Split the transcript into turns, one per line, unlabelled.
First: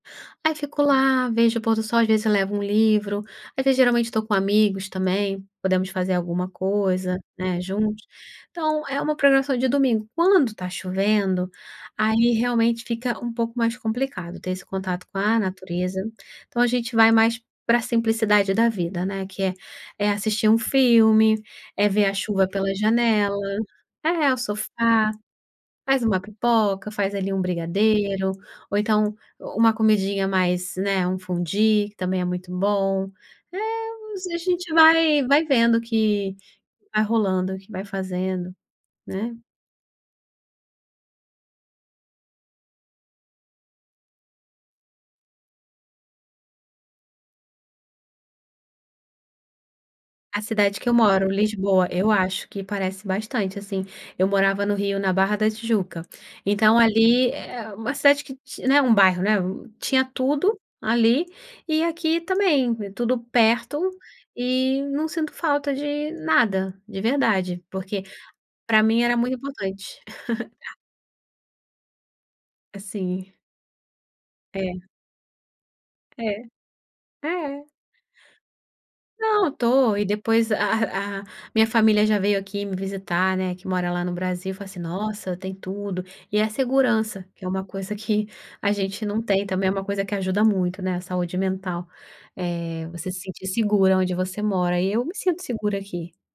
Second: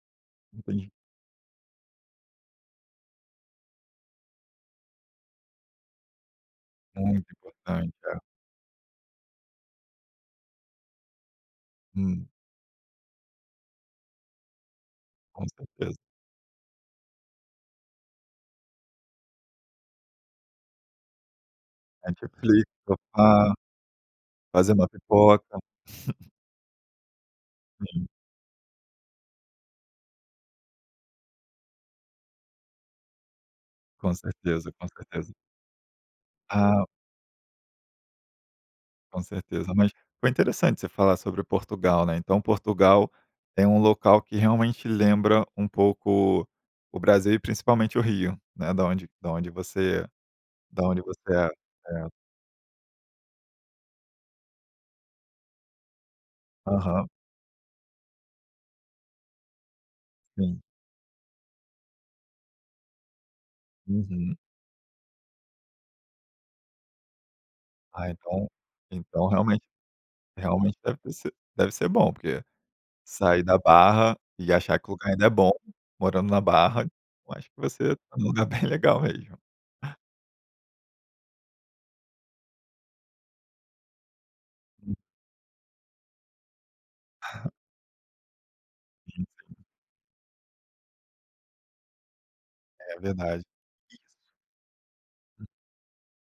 Aí fico
Entendi.
lá, vejo o pôr do sol, às vezes eu levo um livro, às vezes geralmente tô com amigos também, podemos fazer alguma coisa,
Muito
né,
importante,
juntos.
é.
Então, é uma programação de domingo, quando tá chovendo,
Hum.
aí realmente fica um pouco mais complicado ter esse contato com a
Com certeza.
natureza. Então a gente vai mais pra simplicidade da vida, né. Que é, é assistir um filme, é ver a chuva
Netflix,
pela janela,
sofá.
é, o
Fazer uma
sofá,
pipoca.
faz uma pipoca, faz ali um
Sim.
brigadeiro, ou então uma comidinha mais, né, um fondue que também é muito bom.
Com
É, a
certeza,
gente
com
vai
certeza.
vai vendo que
Ah.
vai rolando, que vai fazendo,
Com
né.
certeza. Mas foi interessante você falar sobre Portugal, né. Então, Portugal tem um local que realmente lembra um pouco o Brasil e principalmente o Rio, né, da onde da onde você
A cidade
da
que eu
onde
moro,
você é,
Lisboa, eu
é.
acho que parece bastante assim. Eu morava no Rio, na Barra da Tijuca, então
Aham.
ali é uma cidade que, né, um bairro, né, tinha tudo
Sim.
ali e aqui também, é tudo perto
Uhum.
e não sinto falta de nada de verdade, porque
Ah,
pra mim era
então,
muito
realmente
importante.
realmente deve ser bom, porque
É sim.
sair da Barra e achar
É.
que o lugar ainda é bom morando na
É,
Barra, eu acho
é.
que é um lugar bem legal mesmo.
Não estou e depois a a minha família já veio aqui me visitar, né, que mora lá no Brasil e falou assim:
Hum.
“Nossa, tem tudo!”. E a segurança, que é uma coisa que a gente não
Sim,
tem,
sim.
também é uma coisa que ajuda muito, né, a saúde mental, eh,
É
você se
verdade.
sentir segura
Isso.
onde você mora, e eu me sinto
Hum.
segura aqui.